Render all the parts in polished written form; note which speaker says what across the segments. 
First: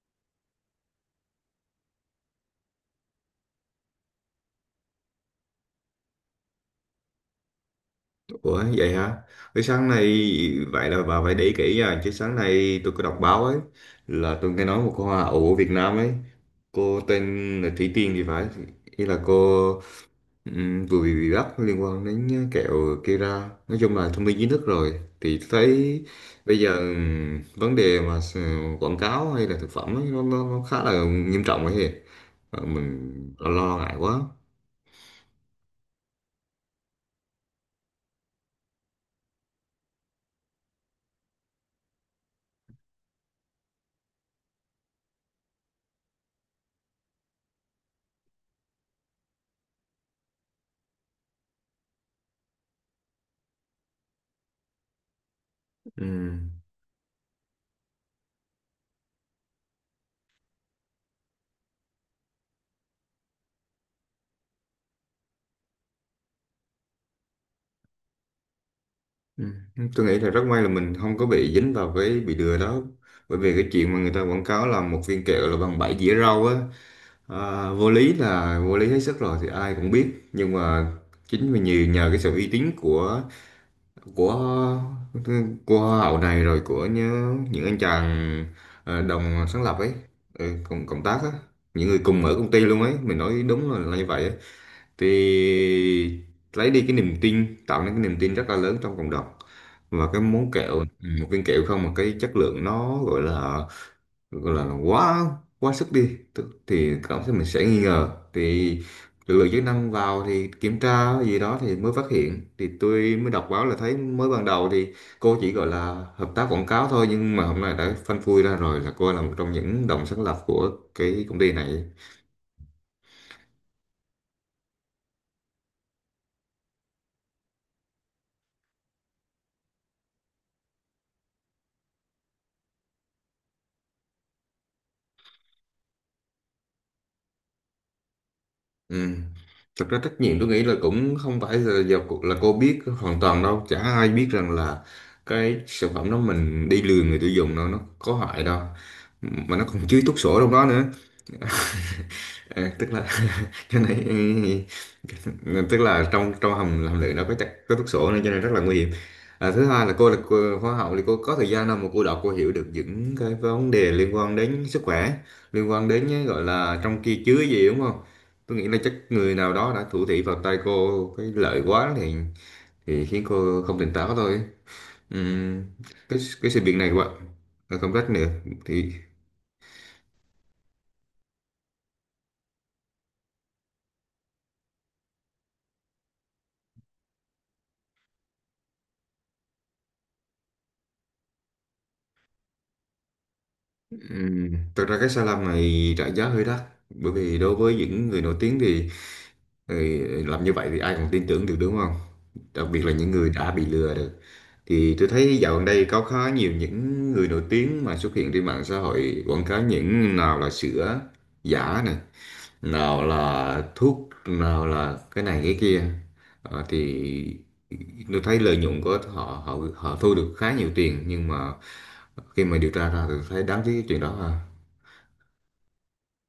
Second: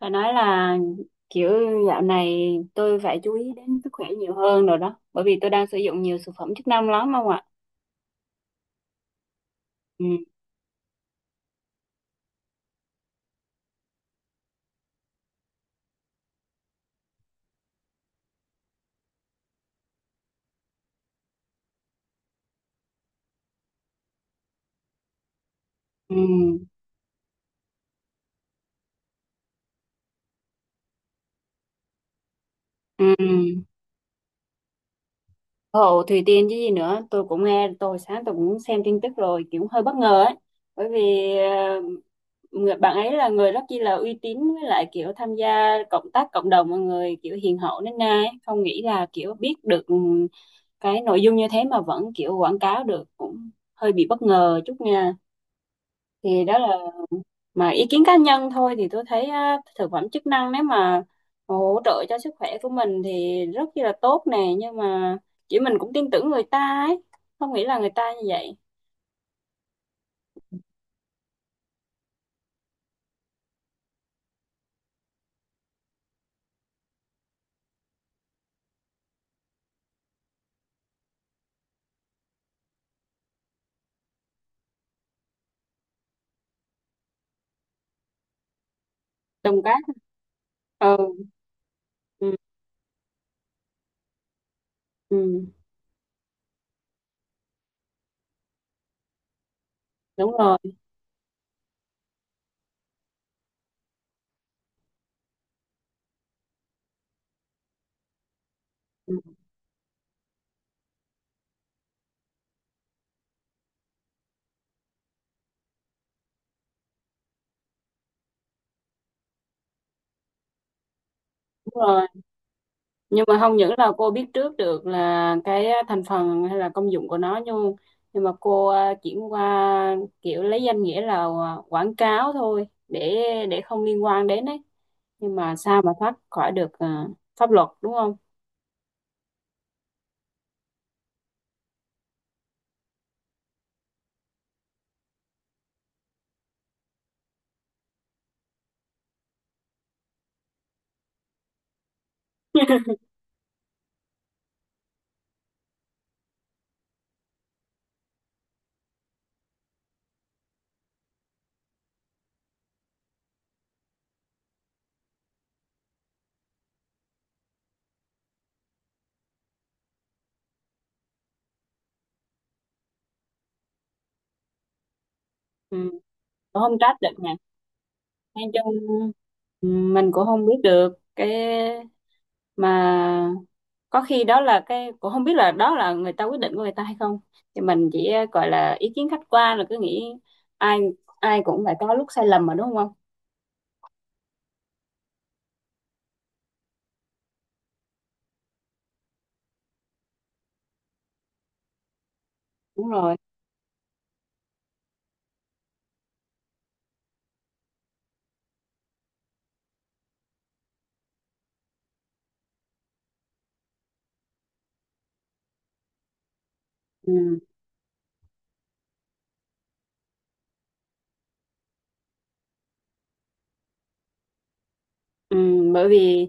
Speaker 1: Phải nói là kiểu dạo này tôi phải chú ý đến sức khỏe nhiều hơn rồi đó. Bởi vì tôi đang sử dụng nhiều thực phẩm chức năng lắm không ạ?
Speaker 2: Ủa vậy hả? Cái sáng nay
Speaker 1: Ừ,
Speaker 2: Vậy là bà phải để ý kỹ nha. Chứ sáng nay tôi có đọc báo ấy là tôi nghe nói một cô hoa hậu ở Việt Nam ấy, cô tên là Thủy Tiên thì phải. Ý là cô vừa bị bắt liên quan đến kẹo Kera. Nói chung là thông tin chính thức rồi. Thì tôi thấy
Speaker 1: ừ,
Speaker 2: bây giờ vấn đề mà quảng cáo hay là thực phẩm ấy, nó khá là nghiêm trọng ấy.
Speaker 1: ừ.
Speaker 2: Mình lo ngại quá.
Speaker 1: Hộ Thùy Tiên chứ gì nữa. Tôi cũng nghe, tôi sáng tôi cũng xem tin tức rồi, kiểu hơi bất ngờ ấy. Bởi vì người bạn ấy là người rất chi là uy tín, với lại kiểu tham gia cộng tác cộng đồng mọi người kiểu hiền hậu, nên nay không nghĩ là kiểu biết được cái nội dung như thế mà vẫn kiểu quảng cáo được, cũng hơi bị bất ngờ chút nha.
Speaker 2: Ừ.
Speaker 1: Thì đó là, mà ý kiến cá nhân thôi, thì tôi thấy á, thực phẩm chức năng nếu mà hỗ trợ cho sức khỏe của mình thì rất chi là tốt nè, nhưng mà chỉ mình cũng tin tưởng người ta ấy, không nghĩ là người ta như vậy.
Speaker 2: Ừ. Tôi nghĩ là rất may là mình không có bị dính vào cái bị lừa đó, bởi vì cái chuyện mà người ta quảng cáo là một viên kẹo là bằng bảy dĩa rau á, à, vô lý là vô lý hết sức rồi thì ai cũng biết. Nhưng mà chính vì nhiều nhờ cái sự uy tín của của hoa hậu này, rồi của những anh chàng đồng sáng
Speaker 1: Đồng
Speaker 2: lập
Speaker 1: cát.
Speaker 2: ấy, ừ, cộng tác
Speaker 1: Ừ,
Speaker 2: á, những người cùng
Speaker 1: ừ,
Speaker 2: ở công ty luôn ấy, mình nói đúng là như vậy á, thì
Speaker 1: ừ.
Speaker 2: lấy đi cái niềm tin, tạo nên cái niềm tin rất là lớn trong cộng đồng. Và cái
Speaker 1: Đúng
Speaker 2: món
Speaker 1: rồi.
Speaker 2: kẹo ừ, một viên kẹo không mà cái chất lượng nó gọi là quá quá sức đi, thì cảm thấy mình sẽ nghi ngờ, thì
Speaker 1: Ừ,
Speaker 2: lực lượng chức năng vào thì kiểm tra gì đó thì mới phát hiện. Thì tôi mới đọc báo là thấy mới ban đầu thì cô chỉ gọi là hợp tác quảng cáo thôi, nhưng mà hôm nay đã phanh phui ra rồi là cô là một trong những đồng sáng lập của cái công ty
Speaker 1: đúng
Speaker 2: này.
Speaker 1: rồi, nhưng mà không những là cô biết trước được là cái thành phần hay là công dụng của nó, nhưng mà cô chuyển qua kiểu lấy danh nghĩa là quảng cáo thôi, để không liên quan đến ấy, nhưng mà sao mà thoát khỏi được pháp luật đúng không.
Speaker 2: Ừ. Thực ra trách nhiệm tôi nghĩ là cũng không phải là giờ là cô biết hoàn toàn đâu, chả ai biết rằng là cái sản phẩm đó mình đi lừa người tiêu dùng đâu, nó có hại đâu, mà nó còn chứa thuốc sổ trong đó nữa. À, tức là cái này tức là trong trong hầm hầm lựu nó có chắc có thuốc sổ, nên cho nên rất là nguy hiểm. À, thứ hai là cô là hoa học thì cô có thời gian nào mà cô đọc, cô hiểu được những cái vấn đề liên quan đến sức khỏe, liên quan đến cái gọi là trong kia chứa gì đúng không? Tôi nghĩ là chắc người nào đó đã thủ thị vào tay cô cái lợi quá, thì khiến cô không tỉnh táo thôi. Ừm,
Speaker 1: Ừ.
Speaker 2: cái sự
Speaker 1: Cũng
Speaker 2: việc
Speaker 1: không
Speaker 2: này
Speaker 1: trách
Speaker 2: quá
Speaker 1: được nè.
Speaker 2: công trách nữa
Speaker 1: Nói chung
Speaker 2: thì.
Speaker 1: ừ, mình cũng không biết được cái, mà có khi đó là cái, cũng không biết là đó là người ta quyết định của người ta hay không, thì mình chỉ gọi là ý kiến khách quan là cứ nghĩ ai ai cũng phải có lúc sai lầm mà đúng không.
Speaker 2: Thực ra cái sai lầm này trả giá hơi đắt, bởi vì đối với những người nổi tiếng thì ừ, làm như vậy thì ai còn tin tưởng được đúng không? Đặc biệt
Speaker 1: Đúng
Speaker 2: là những
Speaker 1: rồi.
Speaker 2: người đã bị lừa được. Thì tôi thấy dạo gần đây có khá nhiều những người nổi tiếng mà xuất hiện trên mạng xã hội quảng cáo, những nào là sữa giả này, nào là thuốc, nào là cái này cái kia. Thì
Speaker 1: Ừ.
Speaker 2: tôi thấy lợi nhuận của họ họ họ thu được khá nhiều tiền, nhưng mà khi mà điều tra ra thì thấy đáng tiếc cái chuyện đó ha.
Speaker 1: Ừ, bởi vì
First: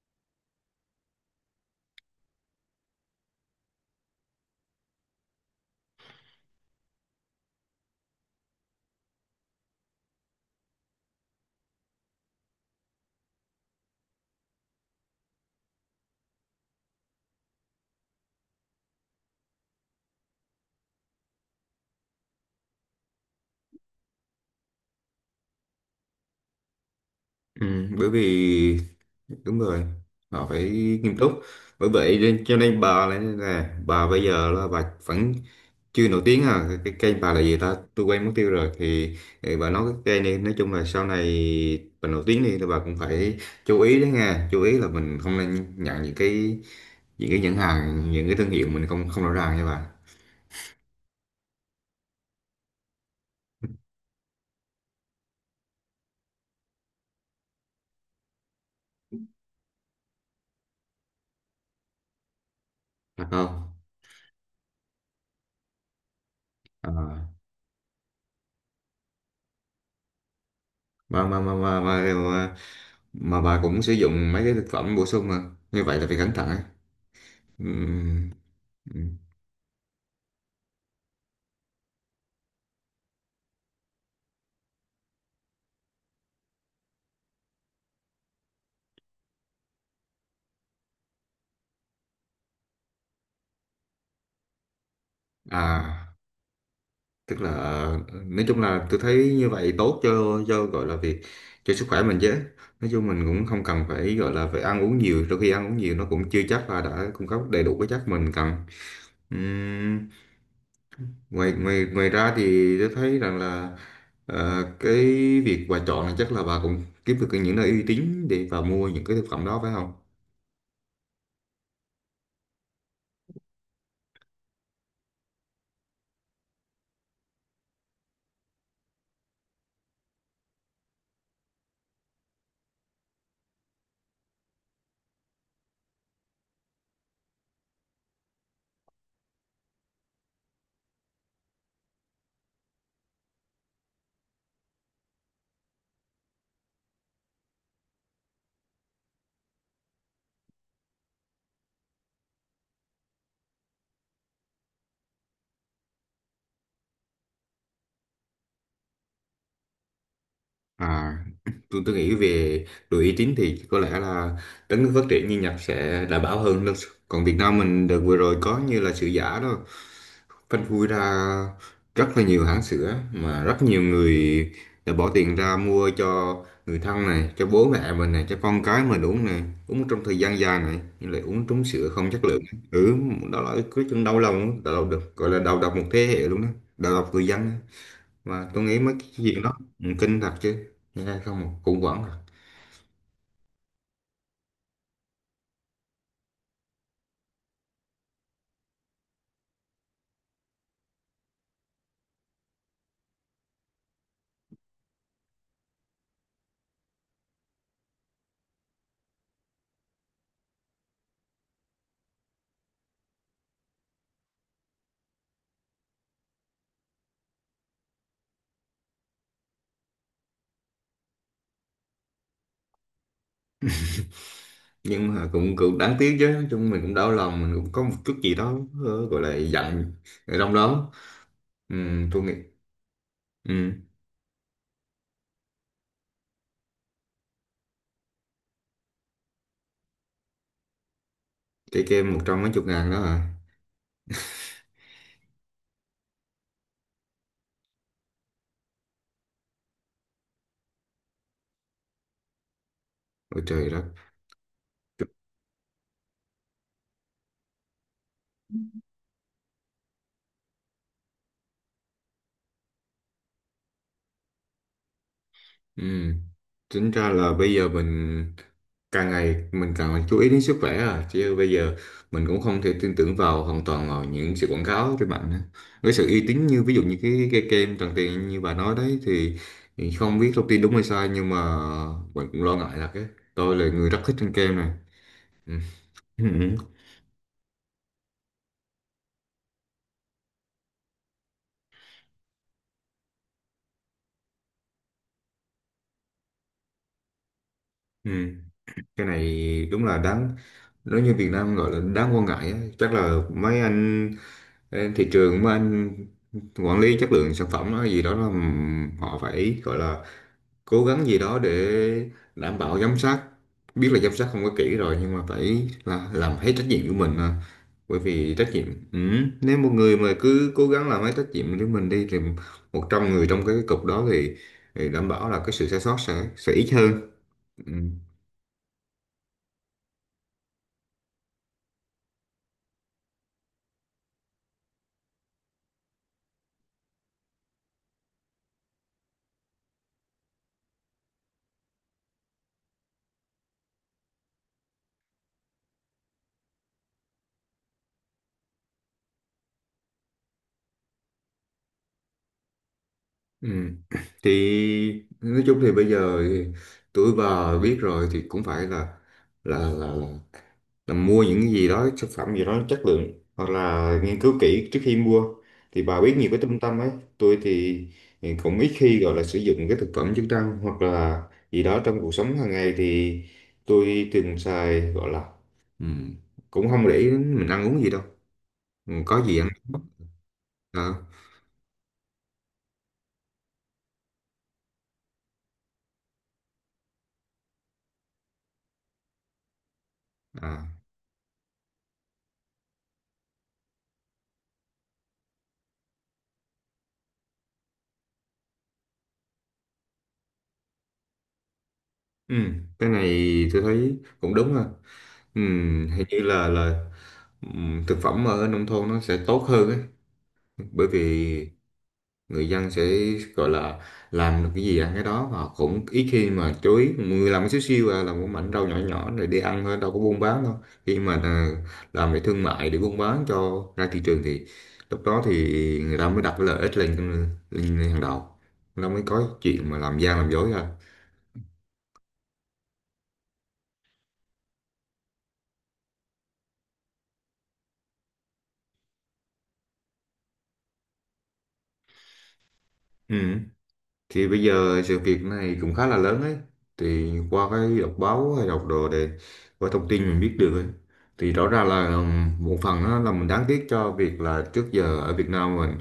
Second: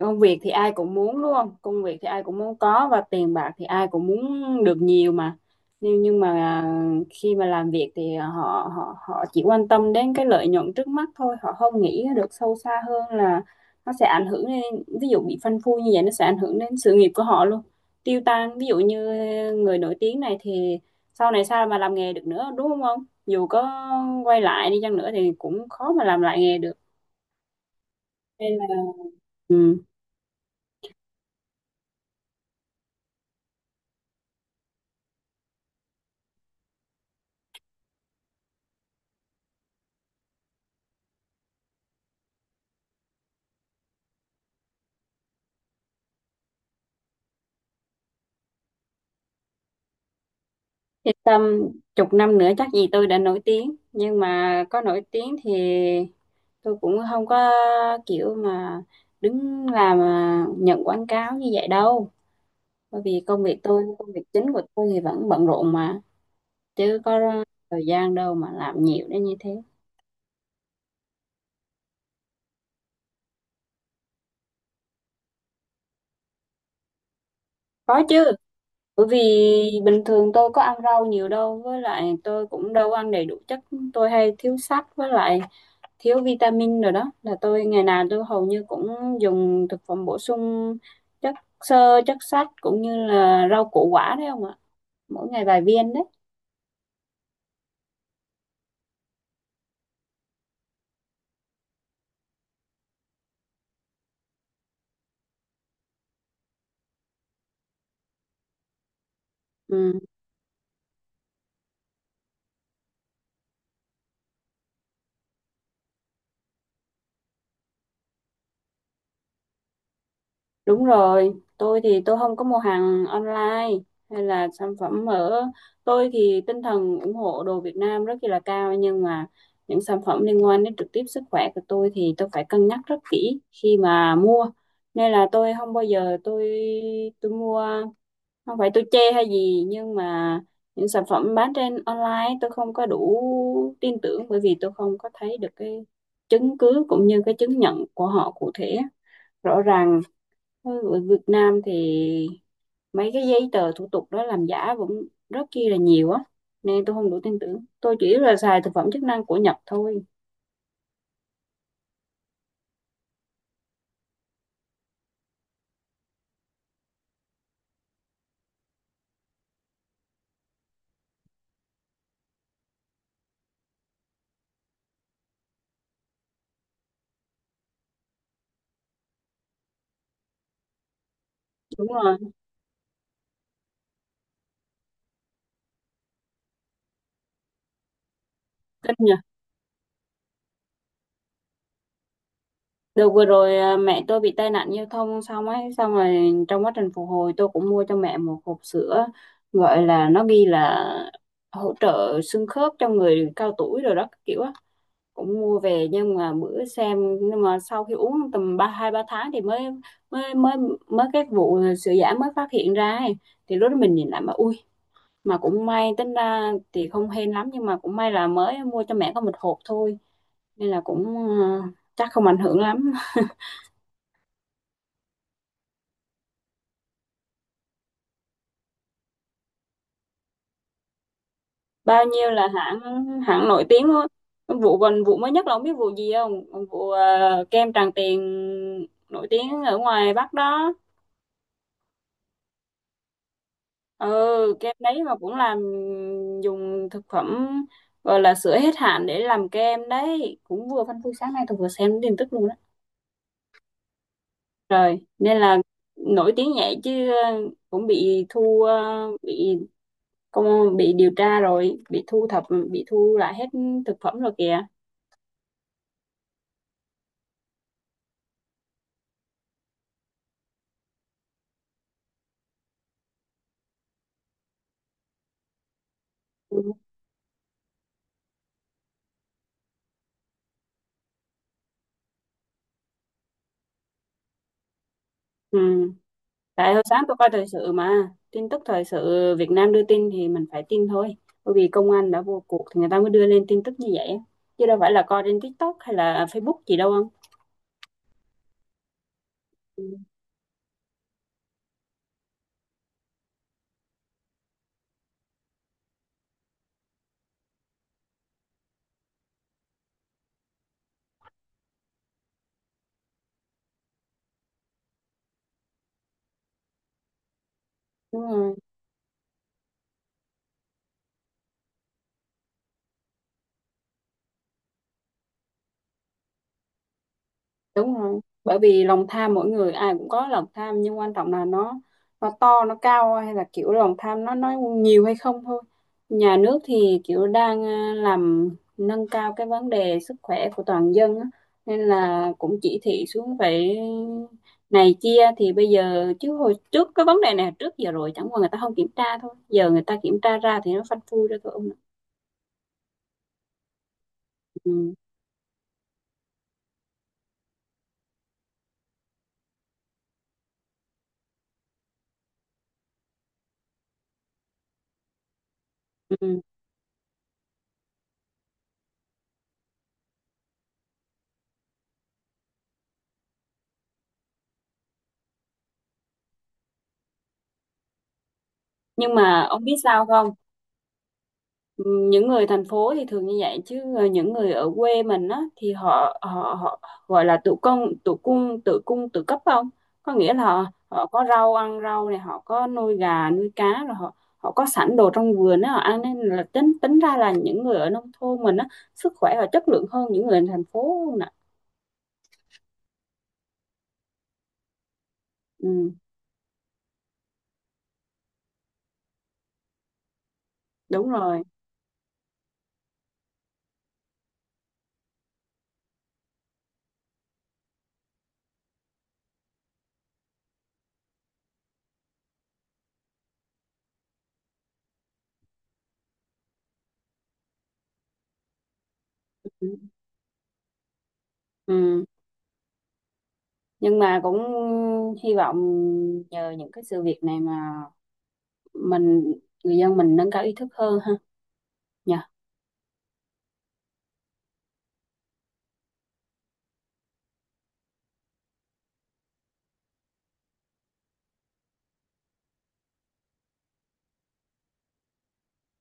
Speaker 1: công việc thì ai cũng muốn đúng không? Công việc thì ai cũng muốn có, và tiền bạc thì ai cũng muốn được nhiều mà. Nhưng mà khi mà làm việc thì họ họ họ chỉ quan tâm đến cái lợi nhuận trước mắt thôi, họ không nghĩ được sâu xa hơn là nó sẽ ảnh hưởng đến, ví dụ bị phanh phui như vậy, nó sẽ ảnh hưởng đến sự nghiệp của họ luôn. Tiêu tan. Ví dụ như người nổi tiếng này thì sau này sao mà làm nghề được nữa, đúng không ông? Dù có quay lại đi chăng nữa thì cũng khó mà làm lại nghề được.
Speaker 2: Ừ, bởi
Speaker 1: Nên
Speaker 2: vì
Speaker 1: là ừ.
Speaker 2: đúng rồi, họ phải nghiêm túc. Bởi vậy nên cho nên bà là nên là bà bây giờ là bà vẫn chưa nổi tiếng, à cái kênh bà là gì ta, tôi quên mất tiêu rồi, thì, bà nói cái kênh này, nói chung là sau này bà nổi tiếng đi thì bà cũng phải chú ý đấy nha, chú ý là mình không nên nhận những cái, nhãn hàng, những cái thương hiệu mình không không rõ ràng nha bà.
Speaker 1: Yên tâm, chục năm nữa chắc gì tôi đã nổi tiếng. Nhưng mà có nổi tiếng thì tôi cũng không có kiểu mà đứng làm nhận quảng cáo như vậy đâu. Bởi vì
Speaker 2: Thật
Speaker 1: công việc
Speaker 2: không?
Speaker 1: tôi, công việc chính của tôi thì vẫn bận rộn mà.
Speaker 2: À,
Speaker 1: Chứ có thời gian đâu mà làm nhiều đến như thế.
Speaker 2: mà, mà bà cũng sử dụng mấy cái thực phẩm bổ sung, mà như vậy là phải cẩn thận ấy.
Speaker 1: Có chứ,
Speaker 2: Ừm,
Speaker 1: bởi
Speaker 2: ừm.
Speaker 1: vì bình thường tôi có ăn rau nhiều đâu, với lại tôi cũng đâu ăn đầy đủ chất, tôi hay thiếu sắt, với lại thiếu vitamin rồi đó, là tôi ngày nào tôi hầu như cũng dùng thực phẩm bổ sung chất xơ, chất sắt cũng như là rau củ quả đấy không ạ, mỗi ngày vài viên đấy.
Speaker 2: À, tức là nói chung là tôi thấy như vậy tốt cho gọi là việc cho sức khỏe mình chứ. Nói chung mình cũng không cần phải gọi là phải ăn uống nhiều, đôi khi ăn uống nhiều nó cũng chưa chắc là đã cung cấp đầy đủ cái chất mình cần.
Speaker 1: Ừ.
Speaker 2: Ừm, ngoài ngoài ngoài ra thì tôi thấy rằng là cái việc bà chọn là chắc là bà cũng kiếm được những nơi uy tín để bà mua những cái thực phẩm đó phải không?
Speaker 1: Đúng rồi, tôi thì tôi không có mua hàng online hay là sản phẩm ở, tôi thì tinh thần ủng hộ đồ Việt Nam rất là cao, nhưng mà những sản phẩm liên quan đến trực tiếp sức khỏe của tôi thì tôi phải cân nhắc rất kỹ khi mà mua, nên là tôi không bao giờ tôi mua. Không phải tôi chê hay gì, nhưng mà những sản phẩm bán trên online tôi không có đủ tin tưởng, bởi vì tôi không có thấy được cái chứng cứ cũng như cái chứng nhận của họ cụ thể rõ ràng. Ở Việt Nam thì mấy cái giấy tờ thủ tục đó làm giả vẫn rất chi là nhiều á, nên tôi không đủ tin tưởng, tôi chỉ là xài thực phẩm chức năng của Nhật thôi.
Speaker 2: À, tôi nghĩ về đội uy tín thì có lẽ là đất nước phát triển như Nhật sẽ đảm bảo hơn. Còn Việt Nam mình đợt vừa rồi có như là sữa giả đó, phanh phui ra rất là nhiều hãng sữa, mà rất nhiều người đã bỏ tiền ra mua cho người thân này, cho bố mẹ mình này, cho con cái mình uống này, uống trong thời gian dài này, nhưng lại uống trúng
Speaker 1: Đúng
Speaker 2: sữa không
Speaker 1: rồi.
Speaker 2: chất lượng. Ừ, đó là cái chuyện đau lòng được, gọi là đầu độc một thế hệ luôn đó, đầu độc người dân, mà tôi nghĩ mấy
Speaker 1: Kinh
Speaker 2: cái
Speaker 1: nhỉ.
Speaker 2: chuyện đó ừ, kinh thật chứ, nghe không mà cũng vẫn à.
Speaker 1: Được, vừa rồi mẹ tôi bị tai nạn giao thông xong ấy, xong rồi trong quá trình phục hồi tôi cũng mua cho mẹ một hộp sữa, gọi là nó ghi là hỗ trợ xương khớp cho người cao tuổi rồi đó các kiểu á, cũng mua về, nhưng mà bữa xem, nhưng mà sau khi uống tầm ba hai ba tháng thì mới mới mới mới cái vụ sữa giả mới phát hiện ra ấy. Thì lúc đó mình nhìn lại mà ui, mà cũng may, tính ra thì không hên lắm, nhưng mà cũng may là mới mua cho mẹ có một hộp thôi, nên là cũng ờ, chắc không ảnh hưởng lắm.
Speaker 2: Nhưng mà cũng cũng đáng tiếc chứ, nói chung mình cũng đau lòng, mình cũng có một chút gì đó gọi là giận ở trong đó. Ừ,
Speaker 1: Bao
Speaker 2: tôi
Speaker 1: nhiêu
Speaker 2: nghĩ
Speaker 1: là hãng, hãng nổi
Speaker 2: ừ,
Speaker 1: tiếng thôi. Vụ, còn vụ mới nhất là không biết vụ gì không, vụ kem Tràng Tiền nổi tiếng ở ngoài Bắc đó.
Speaker 2: cái kem một trăm mấy chục ngàn đó à?
Speaker 1: Ừ, kem đấy mà cũng làm, dùng thực phẩm, gọi là sữa hết hạn để làm kem đấy, cũng vừa phanh phui sáng nay tôi vừa xem tin tức luôn đó.
Speaker 2: Ôi trời đất.
Speaker 1: Rồi nên là nổi tiếng vậy chứ cũng bị công, bị điều tra rồi bị thu thập, bị thu lại hết thực phẩm rồi kìa.
Speaker 2: Ừ. Tính ra là bây giờ mình càng ngày mình càng phải chú ý đến sức khỏe, à chứ bây giờ mình cũng không thể tin tưởng vào hoàn toàn vào những sự quảng cáo trên mạng nữa. Với sự uy tín như
Speaker 1: Ừ.
Speaker 2: ví dụ như cái kem Tràng Tiền như bà nói đấy thì không biết thông tin đúng hay sai, nhưng mà mình cũng lo ngại là cái, tôi là người rất thích ăn kem này. Ừ.
Speaker 1: Ừ. Tại hồi sáng tôi coi thời sự, mà tin tức thời sự Việt Nam đưa tin thì mình phải tin thôi, bởi vì công an đã vô cuộc thì người ta mới đưa lên tin tức như vậy, chứ đâu phải là coi trên TikTok hay là Facebook gì đâu không.
Speaker 2: Ừ. Ừ. Cái này
Speaker 1: Ừ.
Speaker 2: đúng là đáng, nếu như Việt Nam gọi là đáng quan ngại á. Chắc là mấy anh Ê, thị trường mà anh quản lý chất lượng sản phẩm nó gì đó là họ phải gọi là cố gắng gì đó để đảm bảo giám sát, biết là giám sát không có kỹ rồi nhưng mà phải là làm hết trách nhiệm của mình à. Bởi
Speaker 1: Đúng
Speaker 2: vì trách
Speaker 1: rồi.
Speaker 2: nhiệm ừ. Nếu một người mà cứ cố gắng làm hết trách nhiệm của mình đi, thì 100 người trong cái cục đó thì đảm bảo là cái sự sai sót sẽ ít hơn ừ.
Speaker 1: Đúng rồi, bởi vì lòng tham mỗi người ai cũng có lòng tham, nhưng quan trọng là nó to nó cao hay là kiểu lòng tham nó nhiều hay không thôi. Nhà nước thì kiểu đang làm nâng cao cái vấn đề sức khỏe của toàn dân á, nên là cũng chỉ thị xuống phải này kia. Thì bây giờ, chứ hồi trước cái vấn đề này trước giờ rồi, chẳng qua người ta không kiểm tra thôi, giờ người ta kiểm tra ra thì nó phanh phui ra thôi ông ạ.
Speaker 2: Ừ.
Speaker 1: Ừ.
Speaker 2: Thì nói chung thì bây giờ thì tuổi bà biết rồi thì cũng phải là là là, là là mua những gì đó, sản phẩm gì đó chất lượng, hoặc là nghiên cứu kỹ trước khi mua, thì bà biết nhiều cái
Speaker 1: Ừ.
Speaker 2: trung tâm ấy. Tôi thì cũng ít khi gọi là sử dụng cái thực phẩm chức năng hoặc là gì đó trong cuộc sống hàng ngày, thì tôi thường xài gọi là ừm, cũng không để ý đến mình ăn uống gì đâu. Ừ,
Speaker 1: Nhưng
Speaker 2: có gì
Speaker 1: mà
Speaker 2: ăn
Speaker 1: ông
Speaker 2: đó.
Speaker 1: biết sao không,
Speaker 2: À,
Speaker 1: ừ, những người thành phố thì thường như vậy, chứ những người ở quê mình á thì họ họ họ gọi là tự cung tự cấp không, có nghĩa là họ,
Speaker 2: à.
Speaker 1: họ có rau ăn rau này, họ có nuôi gà nuôi cá, rồi họ họ có sẵn đồ trong vườn á họ ăn, nên là tính tính ra là những người ở nông thôn mình á sức khỏe và chất lượng hơn những người ở thành phố nè.
Speaker 2: Ừ, cái này tôi thấy cũng đúng ha, ừ,
Speaker 1: Ừ,
Speaker 2: hình như là thực phẩm ở nông thôn nó sẽ tốt hơn ấy, bởi
Speaker 1: đúng rồi.
Speaker 2: vì người dân sẽ gọi là làm được cái gì ăn cái đó, và cũng ít khi mà chú ý, người làm cái xíu xiu à, làm một mảnh rau nhỏ nhỏ rồi đi ăn thôi đâu có buôn bán đâu. Khi mà à, làm về thương mại để buôn bán cho ra thị trường thì lúc đó thì người ta mới đặt cái lợi ích lên lên hàng đầu, nó mới có
Speaker 1: Ừ.
Speaker 2: chuyện mà làm gian làm dối ra
Speaker 1: Ừ. Nhưng mà cũng hy vọng nhờ những cái sự việc này mà mình, người dân mình nâng cao ý thức hơn ha, nhờ.
Speaker 2: ừ. Thì bây giờ sự việc này cũng khá là lớn ấy, thì qua cái đọc báo hay đọc đồ để qua thông tin mình biết được ấy. Thì rõ ràng là một phần á, là mình đáng tiếc cho việc là trước giờ ở Việt Nam mình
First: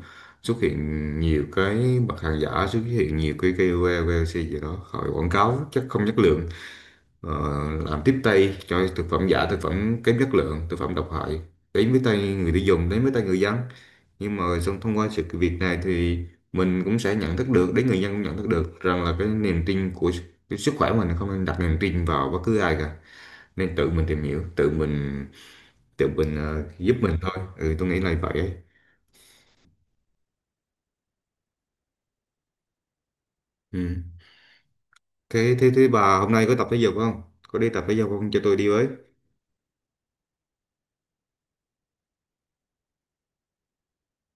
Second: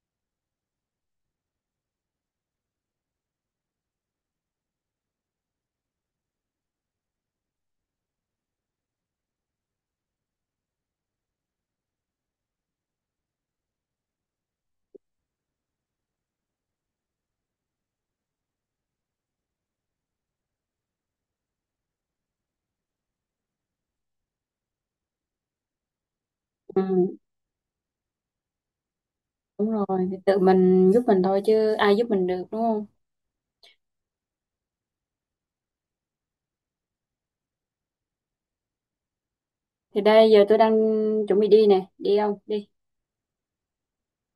Speaker 2: xuất hiện nhiều cái mặt hàng giả, xuất hiện nhiều cái KOL, KOC gì đó khỏi quảng cáo chắc không chất lượng, ờ, làm tiếp tay cho thực phẩm giả, thực phẩm kém chất lượng, thực phẩm độc hại đến với tay người tiêu dùng, đến với tay người dân. Nhưng mà xong thông qua sự việc này thì mình cũng sẽ nhận thức được, đến người dân cũng nhận thức được rằng là cái niềm tin của cái sức khỏe mình không nên đặt niềm tin vào bất cứ ai cả, nên tự mình tìm hiểu, tự mình
Speaker 1: Ừ,
Speaker 2: giúp mình thôi ừ, tôi nghĩ là vậy ấy.
Speaker 1: đúng rồi, thì tự mình giúp mình thôi chứ ai giúp mình được đúng không?
Speaker 2: Ừ. Thế thế thế bà hôm nay có tập thể dục không, có đi tập thể dục không cho tôi đi với?
Speaker 1: Thì đây giờ tôi đang chuẩn bị đi nè, đi không? Đi.